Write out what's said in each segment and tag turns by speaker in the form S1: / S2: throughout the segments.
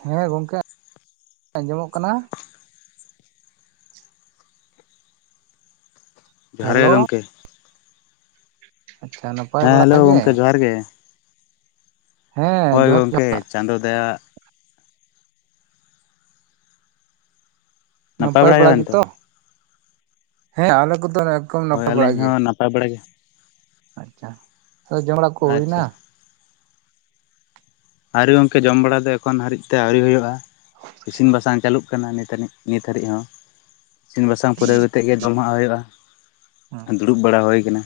S1: ᱦᱮᱸ ᱜᱚᱢᱠᱮ ᱟᱸᱡᱚᱢᱚᱜ ᱠᱟᱱᱟ
S2: ᱡᱚᱦᱟᱨ ᱜᱮ
S1: ᱦᱮᱞᱳ
S2: ᱜᱚᱢᱠᱮ
S1: ᱟᱪᱪᱷᱟ ᱚᱱᱟ [inaudible]
S2: ᱦᱮᱸ ᱦᱮᱞᱳ ᱜᱚᱝᱠᱮ ᱡᱚᱦᱟᱨ ᱜᱮ
S1: ᱦᱮᱸ
S2: ᱦᱚᱭ
S1: ᱡᱚᱦᱟᱨ
S2: ᱜᱚᱢᱠᱮ
S1: ᱡᱚᱦᱟᱨ
S2: ᱪᱟᱸᱫᱳ ᱫᱟᱭᱟ
S1: ᱱᱟᱯᱟᱭ ᱵᱟᱲᱟ ᱜᱮᱛᱚ ᱦᱮᱸ ᱟᱞᱮ ᱠᱚᱫᱚ ᱮ
S2: ᱦᱳᱭ
S1: ᱱᱟᱯᱟᱭ ᱵᱟᱲᱟ
S2: ᱟᱹᱞᱤᱧ
S1: ᱜᱮ
S2: ᱦᱚᱸ ᱱᱟᱯᱟᱭ ᱵᱟᱲᱟ ᱜᱮ
S1: ᱟᱪᱪᱷᱟ ᱡᱚᱢ ᱵᱟᱲᱟ ᱠᱚ ᱦᱩᱭ
S2: ᱟᱪᱪᱷᱟ
S1: ᱮᱱᱟ
S2: ᱟᱹᱣᱨᱤ ᱜᱚᱝᱠᱮ ᱡᱚᱢ ᱵᱟᱲᱟ ᱫᱚ ᱮᱠᱷᱚᱱ ᱦᱟᱹᱨᱤᱡ ᱛᱮ ᱟᱹᱣᱨᱤ ᱦᱩᱭᱩᱜᱼᱟ ᱤᱥᱤᱱ ᱵᱟᱥᱟᱝ ᱪᱟᱹᱞᱩᱜ ᱦᱩᱭᱩᱜ ᱠᱟᱱᱟ ᱱᱟᱹᱱᱤᱡ ᱱᱤᱛ ᱟᱹᱨᱤᱡ ᱦᱚᱸ ᱤᱥᱤᱱ ᱵᱟᱥᱟᱱ ᱯᱩᱨᱟᱹᱣ ᱠᱟᱛᱮᱫ ᱜᱮ ᱡᱚᱢᱟᱜ ᱦᱩᱭᱩᱜᱼᱟ᱾ ᱫᱩᱲᱩᱵ ᱵᱟᱲᱟ ᱦᱩᱭ ᱟᱠᱟᱱᱟ,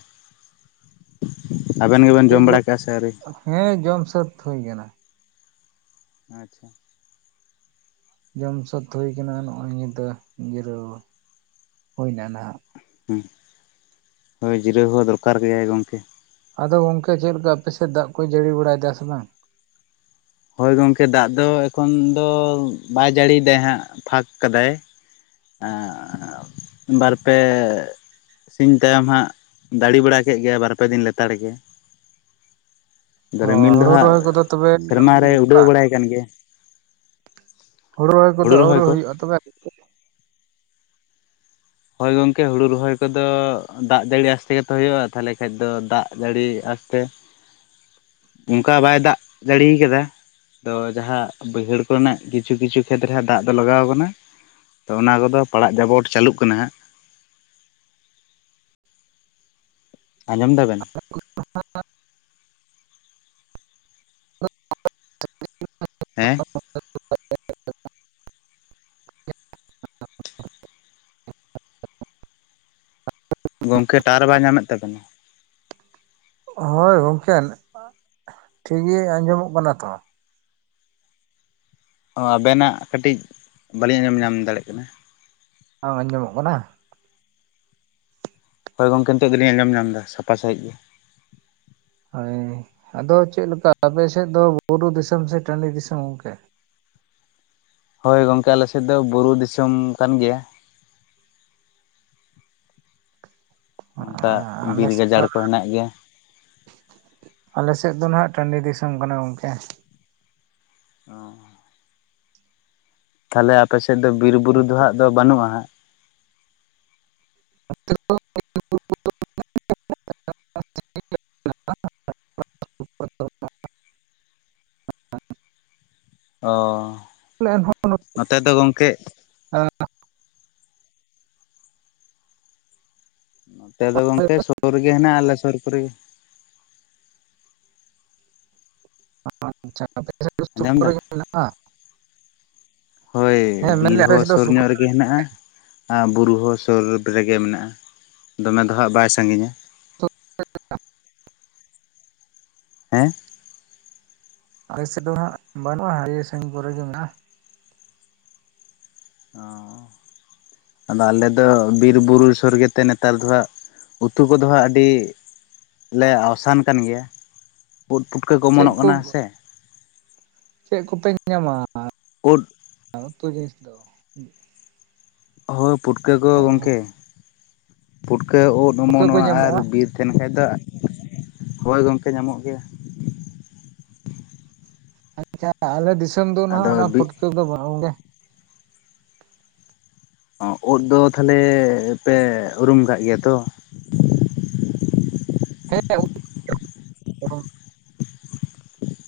S2: ᱟᱵᱮᱱ ᱜᱮᱵᱮᱱ
S1: ᱪᱮᱫ
S2: ᱡᱚᱢ
S1: ᱠᱚ
S2: ᱵᱟᱲᱟ ᱠᱟᱜᱼᱟ ᱥᱮ ᱟᱹᱣᱨᱤ?
S1: ᱦᱮᱸ ᱡᱚᱢ ᱥᱟᱹᱛ ᱦᱩᱭ ᱟᱠᱟᱱᱟ᱾
S2: ᱟᱪᱪᱷᱟ
S1: ᱡᱚᱢ ᱥᱟᱹᱛ ᱦᱩᱭ ᱠᱟᱱᱟ ᱱᱚᱜᱼᱚᱭ ᱧᱤᱭᱟᱹ ᱫᱚ ᱡᱤᱨᱟᱹᱣ ᱦᱩᱭ ᱮᱱᱟ ᱱᱟᱦᱟᱜ
S2: ᱦᱳᱭ ᱡᱤᱨᱟᱹᱣ ᱦᱚᱸ ᱫᱚᱨᱠᱟᱨ ᱜᱮᱭᱟᱭ ᱜᱚᱢᱠᱮ᱾
S1: ᱟᱫᱚ ᱜᱚᱝᱠᱮ ᱪᱮᱫ ᱞᱮᱠᱟ ᱟᱯᱮᱥᱮᱫ ᱫᱟᱜ ᱠᱚᱭ ᱡᱟᱹᱲᱤ ᱵᱟᱲᱟᱭᱮᱫᱟ ᱥᱮ ᱵᱟᱝ?
S2: ᱦᱚᱭ ᱜᱚᱢᱠᱮ ᱫᱟᱜ ᱫᱚ ᱮᱠᱷᱚᱱ ᱫᱚ ᱵᱟᱭ ᱡᱟᱹᱲᱤᱭ ᱫᱟᱭ ᱦᱟᱸᱜ ᱯᱷᱟᱸᱠ ᱠᱟᱫᱟᱭ ᱮᱫ ᱵᱟᱨᱯᱮ ᱥᱤᱧ ᱛᱟᱭᱚᱢ ᱦᱟᱸᱜ ᱫᱟᱲᱮ ᱵᱟᱲᱟ ᱠᱮᱫ ᱜᱮ ᱵᱟᱨᱯᱮ ᱫᱤᱱ ᱞᱮᱛᱟᱲ ᱜᱮ
S1: ᱚ
S2: ᱨᱤᱢᱤᱞ ᱫᱚ
S1: ᱦᱩᱲᱩ
S2: ᱦᱟᱸᱜ
S1: ᱨᱚᱦᱚᱭ ᱠᱚᱫᱚ ᱛᱚᱵᱮ
S2: ᱥᱮᱨᱢᱟᱨ ᱨᱮ ᱩᱰᱟᱹᱣ ᱵᱟᱲᱟᱭ ᱠᱟᱱ ᱜᱮᱭᱟ᱾
S1: ᱦᱩᱲᱩ ᱨᱚᱦᱚᱭ ᱠᱚᱫᱚ ᱟᱹᱣᱨᱤ ᱦᱩᱭᱩᱜᱼᱟ ᱛᱚᱵᱮ?
S2: ᱦᱚᱭ ᱜᱚᱝᱠᱮ ᱦᱩᱲᱩ ᱨᱚᱦᱚᱭ ᱠᱚᱫᱚ ᱫᱟᱜ ᱡᱟᱹᱲᱤ ᱟᱥᱛᱮ ᱜᱮᱛᱚ ᱦᱩᱭᱩᱜᱼᱟ ᱛᱟᱦᱚᱞᱮ ᱠᱷᱟᱱ ᱫᱚ ᱫᱟᱜ ᱡᱟᱹᱲᱤ ᱟᱥᱛᱮ ᱚᱱᱠᱟ ᱵᱟᱭ ᱫᱟᱜ ᱡᱟᱹᱲᱤ ᱠᱟᱫᱟ᱾ ᱛᱚ ᱡᱟᱦᱟᱸ ᱵᱟᱹᱭᱦᱟᱹᱲ ᱠᱚᱨᱮᱱᱟᱜ ᱠᱤᱪᱷᱩ ᱠᱤᱪᱷᱩ ᱠᱷᱮᱛᱨᱮ ᱫᱟᱜ ᱫᱚ ᱞᱟᱜᱟᱣ ᱟᱠᱟᱱᱟ᱾ ᱛᱚ ᱚᱱᱟ ᱠᱚᱫᱚ ᱯᱟᱲᱟᱜ ᱡᱟᱵᱚᱴ ᱪᱟᱹᱞᱩᱜ ᱠᱟᱱᱟ ᱦᱟᱸᱜ ᱟᱸᱡᱚᱢ ᱮᱫᱟ ᱵᱮᱱ? ᱦᱮᱸ
S1: [unintelligible]
S2: ᱜᱚᱝᱠᱮ ᱴᱟᱣᱟᱨ ᱵᱟᱭ ᱧᱟᱢᱮᱫ ᱛᱟᱵᱮᱱᱟ?
S1: ᱦᱳᱭ ᱜᱚᱢᱠᱮ ᱴᱷᱤᱠ ᱜᱮ ᱟᱸᱡᱚᱢᱚᱜ ᱠᱟᱱᱟ ᱛᱚ᱾
S2: ᱚ ᱟᱵᱮᱱᱟᱜ ᱠᱟᱹᱴᱤᱡ ᱵᱟᱹᱞᱤᱧ ᱟᱸᱡᱚᱢ ᱧᱟᱢ ᱫᱟᱲᱮᱭᱟᱜ ᱠᱟᱱᱟ᱾
S1: ᱵᱟᱝ ᱟᱸᱡᱚᱢᱚᱜ ᱠᱟᱱᱟ?
S2: ᱦᱚᱭ ᱜᱚᱢᱠᱮ ᱱᱤᱛᱚᱜ ᱫᱚ ᱞᱤᱧ ᱟᱸᱡᱚᱢ ᱧᱟᱢ ᱮᱫᱟ ᱥᱟᱯᱷᱟ ᱥᱟᱹᱦᱤᱡ ᱜᱮ᱾
S1: ᱦᱳᱭ ᱟᱫᱚ ᱪᱮᱫᱮ ᱞᱮᱠᱟ ᱟᱯᱮᱥᱮᱫ ᱫᱚ ᱵᱩᱨᱩ ᱫᱤᱥᱚᱢ ᱥᱮ ᱴᱟᱺᱰᱤ ᱫᱤᱥᱚᱢ ᱜᱚᱝᱠᱮ?
S2: ᱦᱳᱭ ᱜᱚᱝᱠᱮ ᱟᱞᱮᱥᱮᱫ ᱫᱚ ᱵᱩᱨᱩ ᱫᱤᱥᱚᱢ ᱠᱟᱱ ᱜᱮᱭᱟ᱾ ᱱᱚᱝᱠᱟ
S1: ᱟᱞᱮ
S2: ᱵᱤᱨ
S1: ᱥᱮᱫ
S2: ᱜᱟᱡᱟᱲ
S1: ᱫᱚ
S2: ᱠᱚ ᱦᱮᱱᱟᱜ ᱜᱮᱭᱟ᱾
S1: ᱟᱞᱮ ᱥᱮᱫ ᱫᱚ ᱱᱟᱜ ᱴᱟᱺᱰᱤ ᱫᱤᱥᱚᱢ ᱠᱟᱱᱟ ᱜᱚᱝᱠᱮ᱾
S2: ᱚ ᱛᱟᱦᱚᱞᱮ ᱟᱯᱮᱥᱮᱫ ᱫᱚ ᱵᱤᱨ-ᱵᱩᱨᱩ ᱫᱚ ᱦᱟᱸᱜ ᱫᱚ ᱵᱟᱹᱱᱩᱜᱼᱟ ᱦᱟᱸᱜ᱾ [unintelligible]
S1: [inaudible]
S2: ᱚ
S1: ᱮᱱᱦᱚᱸ
S2: ᱱᱚᱛᱮ ᱫᱚ ᱜᱚᱝᱠᱮ
S1: [unintelligible]
S2: ᱱᱚᱛᱮ ᱫᱚ ᱜᱚᱝᱠᱮ ᱥᱩᱨ ᱨᱮᱜᱮ ᱦᱮᱱᱟᱜᱼᱟ ᱟᱞᱮ ᱥᱩᱨ ᱠᱚᱨᱮ ᱜᱮ
S1: [unintelligible]
S2: ᱟᱸᱡᱚᱢ ᱮᱫᱟ
S1: [unintelligible]
S2: ᱦᱳᱭ
S1: ᱦᱮᱸ
S2: ᱵᱤᱨ
S1: ᱢᱮᱱᱫᱟᱹᱧ ᱟᱯᱮ
S2: ᱦᱚᱸ
S1: ᱥᱮᱫ ᱫᱚ
S2: ᱥᱳᱨ
S1: ᱥᱩᱨ
S2: ᱧᱚᱜ
S1: ᱠᱚᱨᱮ
S2: ᱨᱮᱜᱮ ᱜᱮ ᱦᱮᱱᱟᱜᱼᱟ ᱟᱨ ᱵᱩᱨᱩ ᱦᱚᱸ ᱥᱩᱨ ᱨᱮᱜᱮ ᱢᱮᱱᱟᱜᱼᱟ ᱫᱚᱢᱮ ᱫᱚᱦᱟᱸᱜ ᱵᱟᱭ ᱥᱟᱺᱜᱤᱧᱟ
S1: [unintelligible]
S2: ᱦᱮᱸ
S1: ᱟᱞᱮ ᱥᱮᱫ ᱫᱚ ᱦᱟᱜ ᱵᱟᱹᱱᱩᱜᱼᱟ ᱟᱹᱰᱤ ᱥᱟᱹᱜᱤᱧ ᱠᱚᱨᱮ ᱜᱮ ᱢᱮᱱᱟᱜᱼᱟ᱾
S2: ᱚ ᱟᱫᱚ ᱟᱞᱮ ᱫᱚ ᱵᱤᱨ- ᱵᱩᱨᱩ ᱥᱚᱨᱜᱮᱛᱮ ᱱᱮᱛᱟᱨ ᱫᱚ ᱦᱟᱸᱜ ᱩᱛᱩ ᱠᱚᱫᱚ ᱦᱟᱸᱜ ᱟᱹᱰᱤ ᱞᱮ ᱟᱥᱟᱱ ᱠᱟᱱ ᱜᱮᱭᱟ᱾ ᱩᱫᱽ ᱯᱩᱴᱠᱟᱹ ᱠᱚ ᱚᱢᱚᱱᱚᱜ ᱠᱟᱱᱟ ᱥᱮ᱾
S1: ᱪᱮᱜ ᱠᱚᱯᱮ ᱧᱟᱢᱟ
S2: ᱳᱫ
S1: [unintelligible]
S2: ᱦᱳᱭ ᱯᱩᱴᱠᱟᱹ ᱠᱚ
S1: ᱚ
S2: ᱜᱚᱝᱠᱮ ᱯᱩᱴᱠᱟᱹ ᱩᱫᱽ
S1: ᱯᱩᱴᱠᱟᱹ ᱠᱚ
S2: ᱚᱢᱚᱱᱚᱜᱼᱟ ᱟᱨ
S1: ᱧᱟᱢᱚᱜᱼᱟ
S2: ᱵᱤᱨ ᱛᱟᱦᱮᱱ ᱠᱷᱟᱡ ᱫᱚ ᱦᱚᱭ ᱜᱚᱝᱠᱮ ᱧᱟᱢᱚᱜ ᱜᱮᱭᱟ᱾
S1: ᱟᱪᱷᱟ ᱟᱞᱮ ᱫᱤᱥᱚᱢ ᱫᱚ ᱱᱟᱦᱟᱜ
S2: ᱟᱫᱚ
S1: ᱚᱱᱟ
S2: ᱵᱤᱜ
S1: ᱯᱩᱴᱠᱟᱹ ᱫᱚ ᱵᱟᱝ ᱜᱮ᱾
S2: ᱚᱸ ᱩᱫᱽ ᱫᱚ ᱛᱷᱟᱞᱮ ᱯᱮ ᱩᱨᱩᱢ ᱠᱟᱜ ᱜᱮᱭᱟ ᱛᱚ?
S1: ᱦᱮᱸ [unintelligible]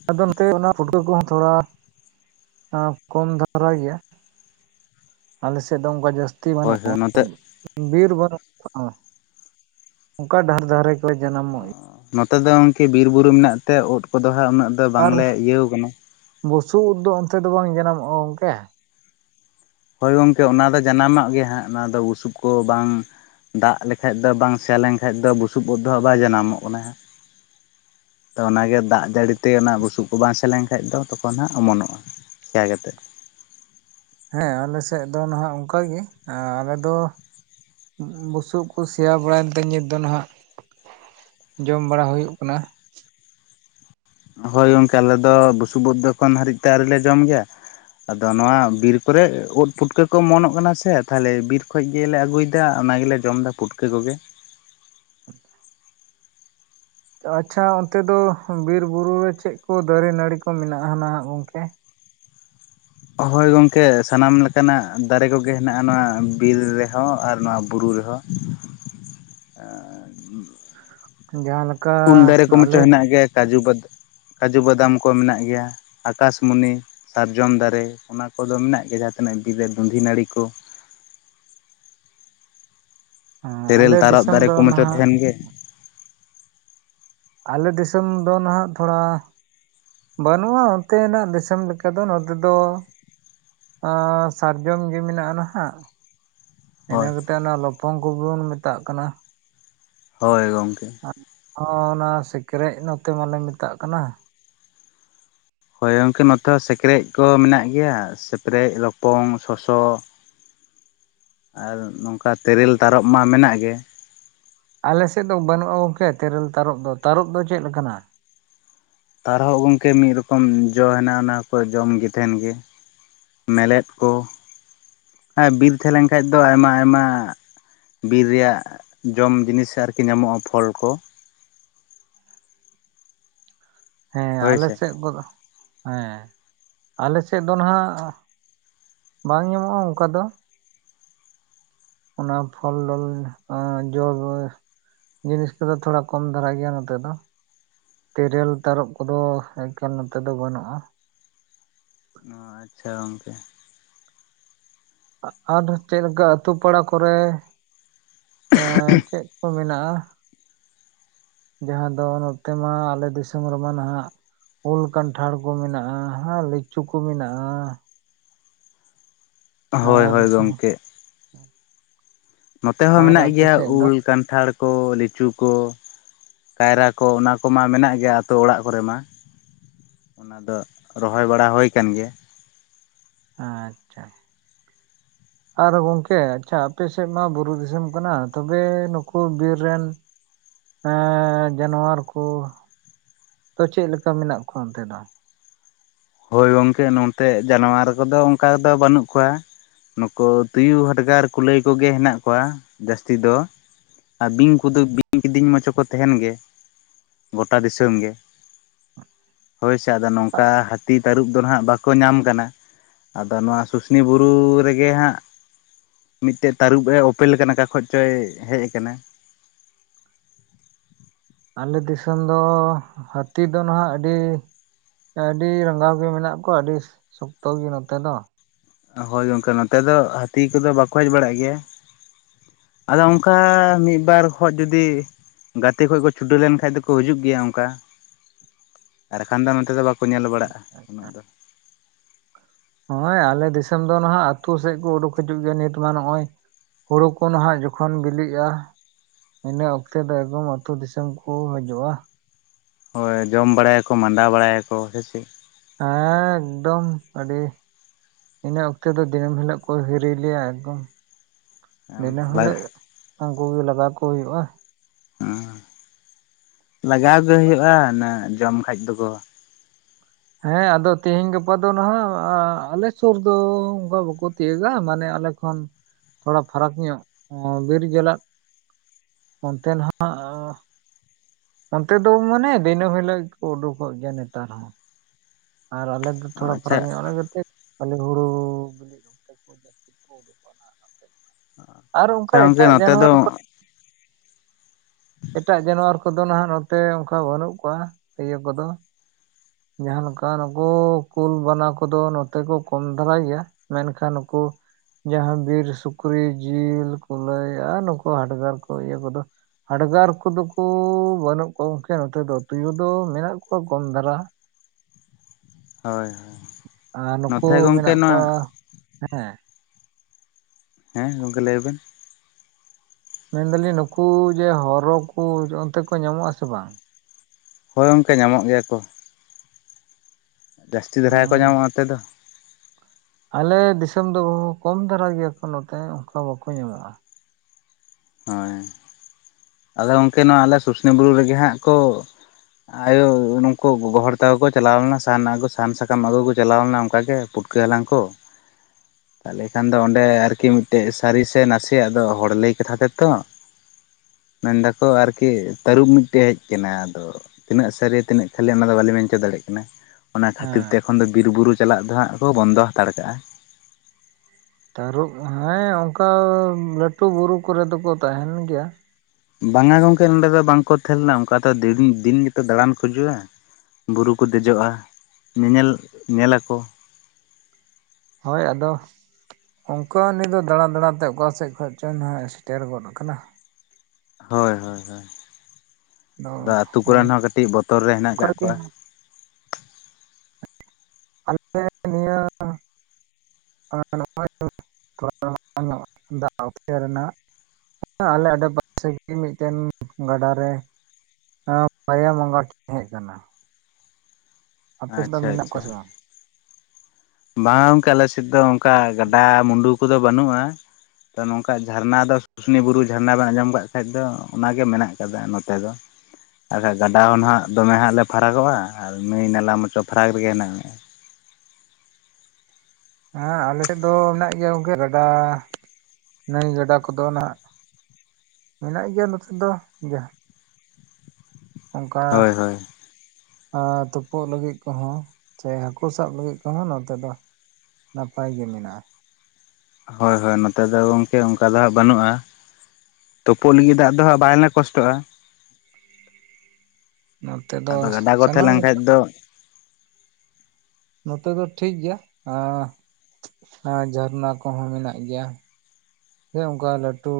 S1: ᱟᱫᱚ ᱱᱚᱛᱮ ᱚᱱᱟ ᱯᱩᱴᱠᱟᱹ ᱠᱚᱦᱚᱸ ᱛᱷᱚᱲᱟ ᱠᱚᱢ ᱫᱷᱟᱨᱟ ᱜᱮᱭᱟ᱾ ᱟᱞᱮᱥᱮᱫ ᱫᱚ ᱚᱝᱠᱟ ᱡᱟᱹᱥ ᱛᱤ
S2: ᱦᱳᱭ ᱦᱳᱭ ᱱᱚᱛᱮ
S1: [unintelligible] ᱵᱤᱨ ᱵᱟᱹᱱᱩᱜᱼᱟ ᱚᱝᱠᱟ ᱰᱟᱦᱟᱨ ᱫᱷᱟᱨᱮ ᱞᱮ ᱡᱟᱱᱟᱢᱚᱜ
S2: ᱱᱚᱛᱮ ᱫᱚ ᱚᱝᱠᱮ ᱵᱤᱨ ᱵᱩᱨᱩ ᱢᱮᱱᱟᱜ ᱛᱮ ᱩᱫ ᱠᱚᱫᱚ ᱦᱟᱸᱜ ᱩᱱᱟᱹᱜ ᱫᱚ ᱵᱟᱝᱞᱮ ᱤᱭᱟᱹᱣ ᱠᱟᱱᱟ᱾
S1: ᱵᱩᱥᱩᱜ ᱩᱫ ᱫᱚ ᱚᱱᱛᱮ ᱫᱚ ᱵᱟᱝ ᱡᱟᱱᱟᱢᱚᱜᱼᱟ ᱜᱚᱝᱠᱮ?
S2: ᱦᱳᱭ ᱜᱚᱝᱠᱮ ᱚᱱᱟ ᱫᱚ ᱡᱟᱱᱟᱢᱟᱜ ᱜᱮ ᱦᱟᱸᱜ ᱚᱱᱟ ᱫᱚ ᱵᱩᱥᱩᱵ ᱠᱚ ᱵᱟᱝ ᱫᱟᱜ ᱞᱮᱠᱷᱟᱡ ᱫᱚ ᱵᱟᱝ ᱥᱮᱭᱟ ᱞᱮᱱᱠᱷᱟᱡ ᱫᱚ ᱵᱩᱥᱩᱵ ᱩᱫᱽ ᱫᱚ ᱦᱟᱸᱜ ᱵᱟᱭ ᱡᱟᱱᱟᱢᱚᱜ ᱠᱟᱱᱟ᱾ ᱛᱚ ᱚᱱᱟᱜᱮ ᱫᱟᱜ ᱡᱟᱹᱲᱤ ᱛᱮ ᱚᱱᱟ ᱵᱩᱥᱩᱵ ᱠᱚ ᱵᱟᱝ ᱥᱮᱞᱮᱱ ᱠᱷᱟᱡ ᱫᱚ ᱛᱚᱠᱷᱚᱱ ᱦᱟᱸᱜ ᱚᱢᱚᱱᱚᱜᱼᱟ᱾ ᱥᱮᱭᱟ ᱠᱟᱛᱮᱜ
S1: ᱦᱮᱸ ᱟᱞᱮᱥᱮᱜ ᱫᱚ ᱱᱟᱦᱟᱜ ᱚᱝᱠᱟ ᱜᱤ ᱮᱸ ᱟᱞᱮ ᱫᱚ ᱵᱩᱥᱩᱵ ᱠᱚ ᱥᱮᱭᱟ ᱵᱟᱲᱟᱭᱮᱱᱛᱮ ᱱᱤᱛ ᱫᱚ ᱱᱟᱦᱟᱜ ᱡᱚᱢ ᱵᱟᱲᱟ ᱦᱩᱭᱩᱜ ᱠᱟᱱᱟ᱾
S2: ᱦᱳᱭ ᱜᱚᱝᱠᱮ ᱟᱞᱮ ᱫᱚ ᱵᱩᱥᱩᱵ ᱩᱫ ᱫᱚ ᱠᱚᱱ ᱦᱟᱹᱨᱤᱡᱛᱮ ᱟᱹᱣᱨᱤ ᱞᱮ ᱡᱚᱢ ᱜᱮᱭᱟ᱾ ᱟᱫᱚ ᱱᱚᱣᱟ ᱵᱤᱨ ᱠᱚᱨᱮ ᱩᱫ ᱯᱩᱴᱠᱟᱹ ᱠᱚ ᱚᱢᱚᱱᱚᱜ ᱠᱟᱱᱟ ᱥᱮ ᱛᱟᱦᱮᱞᱮ ᱵᱤᱨ ᱠᱷᱚᱡ ᱜᱮᱞᱮ ᱟᱹᱜᱩᱭᱫᱟ ᱚᱱᱟ ᱜᱮᱞᱮ ᱡᱚᱢ ᱫᱟ ᱯᱩᱴᱠᱟᱹ ᱠᱚᱜᱮ᱾
S1: ᱟᱪᱷᱟ ᱚᱱᱛᱮ ᱫᱚ ᱵᱤᱨ ᱵᱩᱨᱩ ᱨᱮ ᱪᱮᱜ ᱠᱚ ᱫᱟᱨᱮ ᱱᱟᱹᱲᱤ ᱠᱚ ᱢᱮᱱᱟᱜᱼᱟ ᱱᱟᱦᱟᱜ ᱜᱚᱢᱠᱮ?
S2: ᱦᱳᱭ ᱜᱚᱝᱠᱮ ᱥᱟᱱᱟᱢ ᱞᱮᱠᱟᱱᱟᱜ ᱫᱟᱨᱮ ᱠᱚᱜᱮ ᱦᱮᱱᱟᱜᱼᱟ ᱱᱚᱣᱟ ᱵᱤᱨ ᱨᱮᱦᱚᱸ ᱟᱨ ᱱᱚᱣᱟ ᱵᱩᱨᱩ ᱨᱮᱦᱚᱸ᱾
S1: ᱡᱟᱦᱟᱸ ᱞᱮᱠᱟ
S2: ᱩᱞ ᱫᱟᱨᱮ ᱠᱚ ᱢᱟᱪᱚ
S1: ᱟᱞᱮ
S2: ᱦᱮᱱᱟᱜ ᱜᱮᱭᱟ ᱠᱟᱡᱩ ᱵᱟᱫ ᱠᱟᱡᱩ ᱵᱟᱫᱟᱢ ᱠᱚ ᱢᱮᱱᱟᱜ ᱜᱮᱭᱟ ᱟᱠᱟᱥᱢᱩᱱᱤ᱾ ᱥᱟᱨᱡᱚᱢ ᱫᱟᱨᱮ ᱚᱱᱟ ᱠᱚᱫᱚ ᱢᱮᱱᱟᱜ ᱜᱮᱭᱟ ᱡᱟᱦᱟᱸ ᱛᱤᱱᱟᱹᱜ ᱵᱤᱨ ᱨᱮ ᱫᱩᱸᱫᱷᱤ ᱱᱟᱹᱲᱤ ᱠᱚ᱾ ᱛᱮᱨᱮᱞ
S1: ᱟᱞᱮ
S2: ᱛᱟᱨᱯ
S1: ᱫᱤᱥᱚᱢ
S2: ᱫᱟᱨᱮ
S1: ᱫᱚ
S2: ᱠᱚ ᱢᱟᱪᱚ
S1: ᱱᱟᱦᱟᱜ
S2: ᱛᱟᱦᱮᱱ ᱜᱮ᱾
S1: ᱟᱞᱮ ᱫᱤᱥᱚᱢ ᱫᱚ ᱱᱟᱦᱟᱜ ᱛᱷᱚᱲᱟ ᱵᱟᱹᱱᱩᱜᱼᱟ ᱚᱱᱛᱮᱱᱟᱜ ᱫᱤᱥᱚᱢ ᱞᱮᱠᱟ ᱫᱚ ᱱᱚᱛᱮ ᱫᱚ᱾ ᱮᱸ ᱥᱟᱨᱡᱚᱢ ᱜᱮ ᱢᱮᱱᱟᱜᱼᱟ ᱱᱟᱦᱟᱜ᱾ ᱤᱱᱟᱹ
S2: ᱦᱳᱭ
S1: ᱠᱟᱛᱮᱜ ᱚᱱᱟ ᱞᱚᱯᱚᱝ ᱠᱚᱵᱚᱱ ᱢᱮᱛᱟᱜ ᱠᱟᱱᱟ᱾
S2: ᱦᱳᱭ ᱜᱚᱝᱠᱮ᱾
S1: ᱦᱚᱸ ᱚᱱᱟ ᱥᱮᱠᱨᱮᱡ ᱱᱚᱛᱮ ᱢᱟᱞᱮ ᱢᱮᱛᱟᱜ ᱠᱟᱱᱟ᱾
S2: ᱦᱳᱭ ᱜᱚᱝᱠᱮ ᱱᱚᱛᱮ ᱦᱚᱸ ᱥᱮᱠᱨᱮᱡ ᱠᱚ ᱢᱮᱱᱟᱜ ᱜᱮᱭᱟ ᱥᱮᱛᱨᱮᱡ ᱨᱚᱯᱚᱝ ᱥᱚᱥᱚ ᱟᱨ ᱱᱚᱝᱠᱟ ᱛᱮᱨᱮᱞ ᱛᱟᱨᱚᱵ ᱢᱟ ᱢᱮᱱᱟᱜ ᱜᱮ᱾
S1: ᱟᱞᱮ ᱥᱮᱫ ᱫᱚ ᱵᱟᱹᱱᱩᱜᱼᱟ ᱜᱚᱝᱠᱮ, ᱛᱮᱨᱮᱞ ᱛᱟᱨᱚᱯ ᱫᱚ᱾ ᱛᱟᱨᱚᱯ ᱫᱚ ᱪᱮᱫ ᱞᱮᱠᱟᱱᱟ?
S2: ᱛᱟᱨᱚᱫ ᱜᱚᱝᱠᱮ, ᱢᱤᱫ ᱨᱚᱠᱚᱢ ᱡᱚ ᱦᱮᱱᱟᱜ ᱚᱱᱟ ᱠᱚ ᱡᱚᱢ ᱜᱮ ᱛᱟᱦᱮᱱ ᱜᱮ᱾ ᱢᱮᱞᱮᱫ ᱠᱚ ᱮᱸᱵᱤᱨ ᱛᱟᱦᱮᱸ ᱞᱮᱱ ᱠᱷᱟᱡ ᱫᱚ ᱟᱭᱢᱟ ᱟᱭᱢᱟ ᱵᱤᱨ ᱨᱮᱭᱟᱜ ᱡᱚᱢ ᱡᱤᱱᱤᱥ ᱟᱨᱠᱤ ᱧᱟᱢᱚᱜᱼᱟ ᱯᱷᱚᱞ ᱠᱚ᱾
S1: ᱦᱮᱸ
S2: ᱦᱳᱭ
S1: ᱟᱞᱮ
S2: ᱥᱮ
S1: ᱥᱮᱫ ᱠᱚᱫᱚ ᱦᱮᱸ ᱟᱞᱮᱥᱮᱫ ᱫᱚ ᱱᱟᱦᱟᱜ ᱵᱟᱝ ᱧᱟᱢᱚᱜᱼᱟ ᱚᱝᱠᱟ ᱫᱚ᱾ ᱚᱱᱟ ᱯᱷᱚᱞᱰᱚᱞ ᱟᱸ ᱡᱚ ᱜᱮ ᱡᱤᱱᱤᱥ ᱠᱚᱫᱚ ᱛᱷᱚᱲᱟ ᱠᱚᱢ ᱫᱷᱟᱨᱟ ᱜᱮᱭᱟ ᱱᱚᱛᱮ ᱫᱚ᱾ ᱛᱮᱨᱮᱞ ᱛᱟᱨᱚᱵ ᱠᱚᱫᱚ ᱮᱠᱟᱞ ᱱᱚᱛᱮ ᱫᱚ ᱵᱟᱹᱱᱩᱜᱼᱟ᱾
S2: ᱚ ᱟᱪᱷᱟ ᱜᱚᱝᱠᱮ᱾
S1: ᱟᱨ ᱦᱚᱸ ᱪᱮᱫ ᱞᱮᱠᱟ ᱟᱹᱛᱩ ᱯᱟᱲᱟ ᱠᱚᱨᱮ ᱮᱸ ᱪᱮᱫ ᱠᱚ ᱢᱮᱱᱟᱜᱼᱟ᱾ ᱡᱟᱦᱟᱸ ᱫᱚ ᱱᱚᱛᱮ ᱢᱟ ᱟᱞᱮ ᱫᱤᱥᱚᱢ ᱨᱮᱢᱟ ᱱᱟᱦᱟᱜ ᱩᱞ ᱠᱟᱱᱴᱷᱟᱲ ᱠᱚ ᱢᱮᱱᱟᱜᱼᱟ ᱾ ᱟᱨ ᱞᱤᱪᱩ ᱠᱚ ᱢᱮᱱᱟᱜᱼᱟ᱾
S2: ᱦᱳᱭ
S1: ᱟᱨ
S2: ᱦᱳᱭ ᱜᱚᱝᱠᱮ᱾ ᱱᱚᱛᱮ ᱦᱚᱸ
S1: ᱟᱨ
S2: ᱢᱮᱱᱟᱜ
S1: ᱟᱯᱮ
S2: ᱜᱮᱭᱟ
S1: ᱥᱮᱫ ᱫᱚ
S2: ᱩᱞ ᱠᱟᱱᱴᱷᱟᱲ ᱠᱚ, ᱞᱤᱪᱩ ᱠᱚ᱾ ᱠᱟᱭᱨᱟ ᱠᱚ ᱚᱱᱟ ᱠᱚ ᱢᱟ ᱢᱮᱱᱟᱜ ᱜᱮᱭᱟᱜᱼᱟ ᱟᱛᱳ ᱚᱲᱟᱜ ᱠᱚᱨᱮ ᱢᱟ᱾ ᱚᱱᱟ ᱫᱚ ᱨᱚᱦᱚᱭ ᱵᱟᱲᱟ ᱦᱳᱭ ᱠᱟᱱ ᱜᱮᱭᱟ᱾
S1: ᱟᱪᱪᱷᱟ
S2: [unintelligible]
S1: ᱟᱨ ᱜᱚᱝᱠᱮ ᱟᱪᱪᱷᱟ ᱟᱯᱮ ᱥᱮᱫ ᱢᱟ ᱵᱩᱨᱩ ᱫᱤᱥᱚᱢ ᱠᱟᱱᱟ ᱾ᱛᱚᱵᱮ ᱱᱩᱠᱩ ᱵᱤᱨ ᱨᱮᱱ ᱦᱮᱸ ᱡᱟᱱᱣᱟᱨ ᱠᱚ ᱛᱚ ᱪᱮᱫ ᱞᱮᱠᱟ ᱢᱮᱱᱟᱜ ᱠᱚᱣᱟ ᱚᱱᱛᱮ ᱫᱚ?
S2: ᱦᱳᱭ ᱜᱚᱝᱠᱮ, ᱱᱚᱱᱛᱮ ᱡᱟᱱᱣᱟᱨ ᱠᱚᱫᱚ ᱚᱱᱠᱟ ᱫᱚ ᱵᱟᱹᱱᱩᱜ ᱠᱚᱣᱟ᱾ ᱱᱩᱠᱩ ᱛᱩᱭᱩ, ᱦᱟᱰᱜᱟᱨ, ᱠᱩᱞᱟᱹᱭ ᱠᱚᱜᱮ ᱦᱮᱱᱟᱜ ᱠᱚᱣᱟ, ᱡᱟᱹᱥᱛᱤ ᱫᱚ᱾ ᱟᱨ ᱵᱤᱧ ᱠᱚᱫᱚ ᱵᱤᱧ ᱠᱤᱫᱤᱧ ᱢᱟᱪᱚ ᱠᱚ ᱛᱟᱦᱮᱱ ᱜᱮ᱾ ᱜᱳᱴᱟ ᱫᱤᱥᱚᱢ ᱜᱮ᱾ ᱦᱳᱭ ᱥᱮ ᱟᱫᱚ ᱱᱚᱝᱠᱟ ᱦᱟᱹᱼᱼ ᱛᱟᱹᱨᱩᱵ ᱫᱚ ᱱᱟᱸᱜ ᱵᱟᱠᱚ ᱧᱟᱢ ᱠᱟᱱᱟ᱾ ᱟᱫᱚ ᱱᱚᱣᱟ ᱥᱩᱥᱱᱤ ᱵᱩᱨᱩ ᱨᱮᱜᱮ ᱦᱟᱸᱜ ᱢᱤᱫᱴᱮᱱ ᱛᱟᱹᱨᱩᱵᱽ ᱮ ᱚᱯᱮᱞ ᱟᱠᱟᱱᱟ᱾ ᱚᱠᱟ ᱠᱷᱚᱡ ᱪᱚᱭ ᱦᱮᱡ ᱟᱠᱟᱱᱟ᱾
S1: ᱟᱞᱮ ᱫᱤᱥᱚᱢ ᱫᱚ ᱦᱟᱹᱛᱤ ᱫᱚ ᱱᱟᱦᱟᱜ ᱟᱹᱰᱤ ᱟᱹᱰᱤ ᱨᱟᱸᱜᱟᱣ ᱜᱮ ᱢᱮᱱᱟᱜ ᱠᱚᱣᱟ᱾ ᱟᱹᱰᱤ ᱥᱚᱠᱛᱚ ᱜᱮ ᱱᱚᱛᱮ ᱫᱚ᱾
S2: ᱦᱳᱭ ᱜᱚᱝᱠᱮ, ᱱᱚᱛᱮ ᱫᱚ ᱦᱟᱹᱛᱤ ᱠᱚᱫᱚ ᱵᱟᱠᱚ ᱦᱮᱡ ᱵᱟᱲᱟᱜ ᱜᱮᱭᱟ᱾ ᱟᱫᱚ ᱚᱱᱠᱟ ᱢᱤᱫ ᱵᱟᱨ ᱦᱚ ᱡᱩᱫᱤ ᱜᱟᱛᱮ ᱠᱷᱚᱡ ᱠᱚ ᱪᱷᱩᱰᱟᱹᱨ ᱞᱮᱱᱠᱷᱟᱱ ᱫᱚᱠᱚ ᱦᱤᱡᱩᱜ ᱜᱮᱭᱟ ᱚᱱᱠᱟ᱾ ᱟᱨ ᱵᱟᱝᱠᱷᱟᱱ ᱫᱚ ᱱᱚᱛᱮ ᱫᱚ ᱵᱟᱝ ᱠᱚ ᱠᱚ ᱧᱮᱞ ᱵᱟᱲᱟᱜᱼᱟ᱾ ᱩᱱᱟᱹᱜ ᱫᱚ᱾
S1: ᱱᱚᱜᱼᱚᱭ ᱟᱞᱮ ᱫᱤᱥᱚᱢ ᱫᱚ ᱱᱟᱦᱟᱜ ᱟᱛᱳ ᱥᱮᱫ ᱠᱚ ᱩᱰᱩᱠ ᱦᱤᱡᱩᱜ ᱜᱮᱭᱟ᱾ ᱱᱤᱛ ᱢᱟ ᱱᱚᱜᱼᱚᱭ ᱦᱳᱲᱳ ᱠᱚ ᱱᱟᱦᱟᱜ ᱡᱚᱠᱷᱚᱱ ᱵᱤᱞᱤᱜᱼᱟ᱾ ᱤᱱᱟᱹ ᱚᱠᱛᱮ ᱫᱚ ᱮᱠᱚᱫᱚᱢ ᱟᱛᱳ ᱫᱤᱥᱚᱢ ᱠᱚ ᱦᱤᱡᱩᱜᱼᱟ᱾
S2: ᱦᱳᱭ ᱡᱚᱢ ᱵᱟᱲᱟᱭ ᱟᱠᱚ ᱢᱟᱸᱰᱟ ᱵᱟᱲᱟᱭ ᱟᱠᱚ ᱦᱮᱸ ᱥᱮ᱾
S1: ᱦᱮᱸᱻ ᱮᱠᱫᱚᱢ ᱟᱹᱰᱤ ᱤᱱᱟᱹ ᱚᱠᱛᱮ ᱫᱚ ᱫᱤᱱᱟᱹᱢ ᱦᱤᱞᱳᱜ ᱠᱚ ᱦᱤᱨᱤ ᱞᱮᱭᱟ ᱮᱠᱫᱚᱢ᱾ ᱫᱤᱱᱟᱹᱢ ᱦᱤᱞᱳᱹᱜ ᱩᱱᱠᱩ ᱜᱮ ᱞᱟᱜᱟ ᱠᱚ ᱦᱩᱭᱩᱜᱼᱟ᱾
S2: ᱦᱩᱸ, ᱞᱟᱜᱟᱣ ᱜᱮ ᱦᱳᱭᱳᱜᱼᱟ ᱚᱱᱟ ᱡᱚᱢ ᱠᱷᱟᱡ ᱫᱚᱠᱚ᱾
S1: ᱦᱮᱸ, ᱟᱫᱚ ᱛᱮᱦᱮᱧ ᱜᱟᱯᱟ ᱫᱚ ᱱᱟᱦᱟᱜ, ᱟᱞᱮ ᱥᱳᱨ ᱫᱚ ᱚᱱᱠᱟ ᱵᱟᱠᱚ ᱛᱤᱭᱳᱜ-ᱟ ᱢᱟᱱᱮ ᱟᱞᱮ ᱛᱚᱠᱷᱚᱱ ᱛᱷᱚᱲᱟ ᱯᱷᱟᱨᱟᱠ ᱧᱚᱜ, ᱵᱤᱨ ᱡᱚᱞᱟᱜ ᱚᱱᱛᱮᱱ ᱦᱟᱸᱜ ᱚᱱᱛᱮ ᱫᱚ ᱢᱟᱱᱮ ᱫᱤᱱᱟᱹᱢ ᱦᱤᱞᱳᱜ ᱜᱮ ᱠᱚ ᱳᱰᱳᱠᱚᱜ ᱜᱮᱭᱟ ᱱᱮᱛᱟᱨ ᱦᱚᱸ᱾ ᱟᱨ ᱟᱞᱮ ᱫᱚ ᱛᱷᱚᱲᱟ ᱛᱷᱚᱲᱟ
S2: ᱟᱪᱪᱷᱟ
S1: ᱧᱚᱜ ᱨᱮ ᱠᱷᱟᱹᱛᱤᱨ ᱵᱟᱹᱞᱤ ᱦᱩᱲᱩ [unintelligible] ᱵᱤᱞ ᱚᱠᱛᱮ ᱠᱚ ᱡᱟᱹᱥᱛᱤᱠᱚ ᱩᱰᱩ ᱚᱱᱟ ᱟᱨ
S2: ᱟᱪᱪᱷᱟ
S1: ᱚᱱᱠᱟ
S2: ᱜᱚᱝᱠᱮ
S1: ᱮᱴᱟᱜ
S2: ᱱᱚᱛᱮ ᱫᱚ
S1: ᱡᱟᱱᱣᱟᱨ ᱠᱚ ᱮᱴᱟᱜ ᱡᱟᱱᱣᱟᱨ ᱠᱚᱫᱚ ᱱᱟᱦᱟᱜ ᱱᱚᱛᱮ ᱚᱱᱠᱟ ᱵᱟᱹᱱᱩᱜ ᱠᱚᱣᱟ᱾ ᱤᱭᱟᱹ ᱠᱚ ᱫᱚ ᱡᱟᱦᱟᱸ ᱱᱚᱝᱠᱟ ᱱᱩᱠᱩ ᱠᱩᱞ ᱵᱟᱱᱟ ᱠᱚᱫᱚ ᱱᱚᱛᱮ ᱠᱚ ᱠᱚᱢ ᱫᱷᱟᱨᱟᱭ ᱜᱮᱭᱟ ᱢᱮᱱᱠᱷᱟᱱ ᱱᱩᱠᱩ ᱡᱟᱦᱟᱸ ᱵᱤᱨ ᱥᱩᱠᱨᱤ, ᱡᱤᱞ, ᱠᱩᱞᱟᱹᱭ ᱟᱨ ᱱᱩᱠᱩ ᱦᱟᱰᱜᱟᱨ ᱠᱚ ᱤᱭᱟᱹ ᱠᱚᱫᱚ ᱦᱟᱰᱜᱟᱨ ᱠᱚᱫᱚ ᱠᱚ ᱵᱟᱹᱱᱩᱜ ᱠᱚᱣᱟ ᱜᱚᱝᱠᱮ ᱱᱚᱛᱮ ᱫᱚ᱾ ᱛᱩᱭᱩ ᱫᱚ ᱢᱮᱱᱟᱜ ᱠᱚᱣᱟ ᱠᱚᱢ ᱫᱷᱟᱨᱟ᱾
S2: ᱦᱳᱭ ᱦᱳᱭ᱾
S1: ᱟᱨ ᱱᱩᱠᱩ ᱢᱮᱱᱟᱜ ᱠᱚᱣᱟ ᱦᱮᱸ
S2: ᱦᱮᱸ ᱜᱚᱝᱠᱮ ᱞᱟᱹᱭ ᱵᱮᱱ᱾
S1: ᱢᱮᱱ ᱫᱟᱞᱤᱧ ᱱᱩᱠᱩ ᱡᱮ ᱦᱚᱨᱦᱚ ᱠᱚ ᱚᱱᱛᱮ ᱠᱚ ᱧᱟᱢᱚᱜᱼᱟ ᱥᱮ ᱵᱟᱝ?
S2: ᱦᱳᱭ ᱜᱚᱝᱠᱮ, ᱧᱟᱢᱚᱜ ᱜᱮᱭᱟ ᱠᱚ ᱾ ᱡᱟᱹᱥᱛᱤ ᱫᱷᱟᱨᱟ ᱜᱮ ᱠᱚ
S1: ᱦᱩᱸ
S2: ᱧᱟᱢᱚᱜᱼᱟ᱾ ᱱᱚᱛᱮ ᱫᱚ᱾
S1: ᱟᱞᱮ ᱫᱤᱥᱚᱢ ᱫᱚ ᱠᱚᱢ ᱫᱷᱟᱨᱟ ᱜᱮᱭᱟ ᱠᱚ ᱱᱚᱛᱮ, ᱚᱱᱠᱟ ᱵᱟᱠᱚ ᱧᱟᱢᱚᱜᱼᱟ᱾
S2: ᱦᱳᱭ ᱟᱫᱚ ᱜᱚᱢᱠᱮ ᱱᱚᱣᱟ ᱟᱞᱮ ᱥᱩᱥᱱᱤ ᱵᱩᱨᱩ ᱨᱮᱜᱮ ᱦᱟᱸᱜ ᱠᱚ ᱟᱭᱳ ᱩᱱᱩᱠᱩ ᱜᱚ ᱜᱚ ᱦᱚᱲ ᱛᱟᱠᱚ ᱠᱚ ᱪᱟᱞᱟᱣ ᱞᱮᱱᱟ ᱥᱟᱦᱟᱱ ᱟᱹᱜᱩ ᱥᱟᱦᱟᱱ ᱥᱟᱠᱟᱢ ᱟᱹᱜᱩ ᱠᱚ ᱪᱟᱞᱟᱣ ᱞᱮᱱᱟ ᱚᱱᱠᱟ ᱜᱮ ᱯᱩᱴᱼᱼ ᱠᱮᱞᱟᱝ ᱠᱚ ᱛᱟᱦᱚᱞᱮ ᱠᱷᱟᱱ ᱫᱚ ᱚᱸᱰᱮ ᱟᱨᱠᱤ ᱢᱤᱫᱴᱮᱡ ᱥᱟᱹᱨᱤ ᱥᱮ ᱱᱟᱥᱮᱭᱟᱜ ᱫᱚ ᱦᱚᱲ ᱞᱟᱹᱭ ᱠᱟᱛᱷᱟ ᱛᱮ ᱛᱚ ᱢᱮᱱ ᱫᱟᱠᱚ ᱟᱨᱠᱤ ᱛᱟᱹᱨᱩᱵ ᱢᱤᱫᱴᱮᱡ ᱦᱮᱡ ᱟᱠᱟᱱᱟ ᱟᱫᱚ ᱛᱤᱱᱟᱹᱜ ᱥᱟᱹᱨᱤᱭᱟ ᱛᱤᱱᱟᱹᱜ ᱠᱷᱟᱹᱞᱤ ᱚᱱᱟ ᱫᱚ ᱵᱟᱞᱤ ᱢᱮᱱᱧᱪᱚ ᱫᱟᱲᱮᱭᱟᱜ ᱠᱟᱱᱟ ᱚᱱᱟ ᱠᱷᱟᱹᱛᱤᱨ
S1: ᱦᱮᱸ
S2: ᱛᱮ ᱮᱠᱷᱚᱱ ᱫᱚ ᱵᱤᱨ ᱵᱩᱨᱩ ᱪᱟᱞᱟᱜ ᱫᱚ ᱦᱟᱸᱜ ᱠᱚ ᱵᱚᱱᱫᱚ ᱦᱟᱛᱟᱲ ᱠᱟᱜᱼᱟ
S1: ᱛᱟᱹᱨᱩᱵᱽ ᱦᱮᱸ ᱚᱱᱠᱟ ᱞᱟᱹᱴᱩ ᱵᱩᱨᱩ ᱠᱚᱨᱮ ᱫᱚᱠᱚ ᱛᱟᱦᱮᱸᱱ ᱜᱮᱭᱟ
S2: ᱵᱟᱝ-ᱟ ᱜᱚᱢᱠᱮ ᱱᱚᱸᱰᱮ ᱫᱚ ᱵᱟᱝᱠᱚ ᱛᱟᱦᱮᱸ ᱞᱮᱱᱟ ᱚᱱᱠᱟ ᱛᱮ ᱫᱤᱨ ᱫᱤᱱ ᱜᱮᱛᱚ ᱫᱟᱬᱟᱱ ᱠᱚ ᱦᱤᱡᱩᱜᱼᱟ ᱵᱩᱨᱩ ᱠᱚ ᱫᱮᱡᱚᱜᱼᱟ ᱧᱮᱧᱮᱞ ᱧᱮ ᱟᱠᱚ
S1: ᱦᱳᱭ ᱟᱫᱚ ᱚᱱᱠᱟ ᱱᱤ ᱫᱚ ᱫᱟᱬᱟ ᱫᱟᱬᱟᱛᱮ ᱚᱠᱟᱥᱮᱫ ᱠᱷᱚᱡ ᱪᱚ ᱱᱟ ᱥᱮᱴᱮᱨ ᱜᱚᱫ ᱟᱠᱟᱱᱟ
S2: ᱦᱳᱭ ᱦᱳᱭ ᱦᱳᱭ ᱟᱫᱚ ᱟᱛᱳ ᱠᱚᱨᱮᱱ ᱦᱚᱸ ᱠᱟᱹᱴᱤᱡ ᱵᱚᱛᱚᱨ ᱨᱮ ᱦᱮᱱᱟᱜ ᱟᱠᱟᱫ
S1: ᱚᱱᱠᱟᱜᱮ
S2: ᱠᱚᱣᱟ
S1: ᱟᱞᱮ ᱱᱤᱭᱟᱹ
S2: [unintelligible]
S1: [unintelligible] ᱫᱟᱜ ᱛᱮᱱᱟᱜ ᱟᱞᱮ [unintelligible] ᱢᱤᱫᱴᱮᱱ ᱜᱟᱰᱟ ᱨᱮ [unintelligible] ᱟᱯᱮ ᱥᱮᱫ ᱫᱚ
S2: ᱟᱪᱪᱷᱟ
S1: ᱢᱮᱱᱟᱜ ᱠᱚᱣᱟ ᱥᱮ ᱵᱟᱝ?
S2: ᱵᱟᱝ-ᱟ ᱜᱚᱝᱠᱮ ᱟᱞᱮ ᱥᱮᱫ ᱫᱚ ᱚᱱᱠᱟ ᱜᱟᱰᱟ ᱢᱩᱰᱩ ᱠᱚᱫᱚ ᱵᱟᱹᱱᱩᱜᱼᱟ ᱛᱚ ᱱᱚᱝᱠᱟ ᱡᱷᱟᱨᱱᱟ ᱫᱚ ᱥᱩᱥᱱᱤ ᱵᱩᱨᱩ ᱡᱷᱟᱨᱱᱟ ᱫᱟᱜ ᱟᱸᱡᱚᱢ ᱠᱟᱜ ᱠᱷᱟᱡ ᱫᱚ ᱚᱱᱟᱜ ᱜᱮ ᱢᱮᱱᱟᱜ ᱟᱠᱟᱫᱟ ᱱᱚᱛᱮ ᱫᱚ ᱟᱨᱠᱷᱟᱡ ᱜᱟᱰᱟ ᱦᱚᱸ ᱱᱟᱦᱟᱜ ᱫᱚᱢᱮ ᱦᱟᱸᱜ ᱞᱮ ᱯᱷᱟᱨᱟᱠᱚᱜᱼᱟ ᱟᱨ ᱱᱟᱹᱭ ᱱᱟᱞᱟ ᱢᱚᱛᱚ ᱯᱷᱟᱨᱟᱠ ᱨᱮᱜᱮ ᱦᱮᱱᱟᱜᱼᱟ
S1: ᱦᱮᱸ ᱟᱞᱮ ᱥᱮᱫ ᱫᱚ ᱢᱮᱱᱟᱜ ᱜᱮᱭᱟ ᱜᱚᱝᱠᱮ ᱜᱟᱰᱟ ᱱᱟᱹᱭ ᱜᱟᱰᱟ ᱠᱚᱫᱚ ᱱᱟᱜ ᱢᱮᱱᱟᱜ ᱜᱮᱭᱟ ᱱᱚᱛᱮ ᱫᱚ ᱡᱟᱦᱟᱸ ᱚᱝᱠᱟ
S2: ᱦᱳᱭ ᱦᱳᱭ
S1: ᱛᱩᱯᱩᱜ ᱞᱟᱹᱜᱤᱫ ᱠᱚᱦᱚᱸ ᱪᱮ ᱦᱟᱹᱠᱩ ᱥᱟᱵ ᱞᱟᱹᱜᱤᱫ ᱠᱚᱦᱚᱸ ᱱᱚᱛᱮ ᱫᱚ ᱱᱟᱯᱟᱭ ᱜᱮ ᱢᱮᱱᱟᱜᱼᱟ
S2: ᱦᱳᱭ ᱦᱳᱭ ᱱᱚᱛᱮ ᱫᱚ ᱜᱚᱝᱠᱮ ᱚᱱᱠᱟ ᱫᱚ ᱦᱟᱸᱜ ᱵᱟᱹᱱᱩᱜᱼᱟ ᱛᱩᱯᱳ ᱞᱟᱹᱜᱤᱫ ᱫᱟᱜ ᱫᱚᱦᱟᱜ ᱵᱟᱝᱞᱮ ᱠᱚᱥᱴᱚᱜᱼᱟ
S1: ᱱᱚᱛᱮ ᱫᱚ
S2: ᱟᱫᱚ ᱜᱟᱰᱟ ᱠᱚ ᱛᱟᱦᱮᱸ
S1: ᱥᱟᱱᱟᱢ
S2: ᱞᱮᱱ ᱠᱷᱟᱱ
S1: ᱞᱮᱠᱟ
S2: ᱫᱚ
S1: ᱱᱚᱛᱮ ᱫᱚ ᱴᱷᱤᱠ ᱜᱮᱭᱟ ᱡᱷᱟᱨᱱᱟ ᱠᱚᱦᱚᱸ ᱢᱮᱱᱟᱜ ᱜᱮᱭᱟ
S2: [unintelligible]
S1: ᱜᱮ ᱚᱱᱠᱟ ᱞᱟᱹᱴᱩ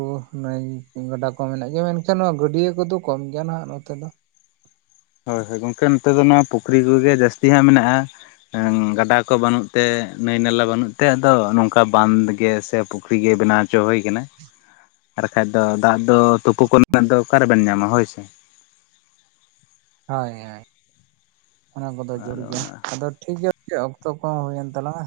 S1: ᱜᱟᱰᱟ ᱠᱚ ᱢᱮᱱᱟᱜ ᱜᱮᱭᱟ ᱢᱮᱱᱠᱷᱟᱱ ᱱᱚᱣᱟ ᱜᱟᱹᱰᱭᱟᱹ ᱠᱚᱫᱚ ᱠᱚᱢ ᱜᱮᱭᱟ ᱱᱟᱦᱟᱜ ᱱᱚᱛᱮ ᱫᱚ
S2: ᱦᱳᱭ ᱦᱳᱭ ᱜᱚᱝᱠᱮ ᱱᱚᱛᱮ ᱫᱚ ᱱᱚᱣᱟ ᱯᱩᱠᱷᱨᱤ ᱠᱚᱜᱮ ᱡᱟᱹᱥᱛᱤ ᱦᱟᱸᱜ ᱢᱮᱱᱟᱜᱼᱟ ᱜᱟᱰᱟ ᱠᱚ ᱵᱟᱹᱱᱩᱜ ᱛᱮ ᱱᱟᱹᱭ ᱱᱟᱞᱟ ᱵᱟᱹᱱᱩᱜ ᱛᱮ ᱟᱫᱚ ᱱᱚᱝᱠᱟ ᱵᱟᱸᱫ ᱜᱮ ᱥᱮ ᱯᱩᱠᱷᱨᱤ ᱜᱮ ᱵᱮᱱᱟᱣ ᱪᱚ ᱦᱩᱭ ᱠᱟᱱᱟ ᱟᱨ ᱵᱟᱠᱟᱱᱡ ᱫᱚ ᱫᱟᱜ ᱫᱚ ᱛᱩᱯᱩ ᱠᱚᱨᱮᱱᱟᱜ ᱫᱚ ᱚᱠᱟᱨᱮᱵᱮᱱ ᱧᱟᱢᱟ ᱦᱳᱭ ᱥᱮ
S1: ᱦᱳᱭ ᱦᱳᱭ ᱚᱱᱟ ᱠᱚᱫᱚ ᱡᱩᱨ
S2: ᱟᱫᱚ
S1: ᱜᱮᱭᱟ
S2: ᱚᱱᱟ
S1: ᱟᱫᱚ ᱴᱷᱤᱠ ᱜᱮᱭᱟ ᱚᱠᱛᱚ ᱠᱚᱦᱚᱸ ᱦᱩᱭᱮᱱ ᱛᱟᱞᱟᱝᱼᱟ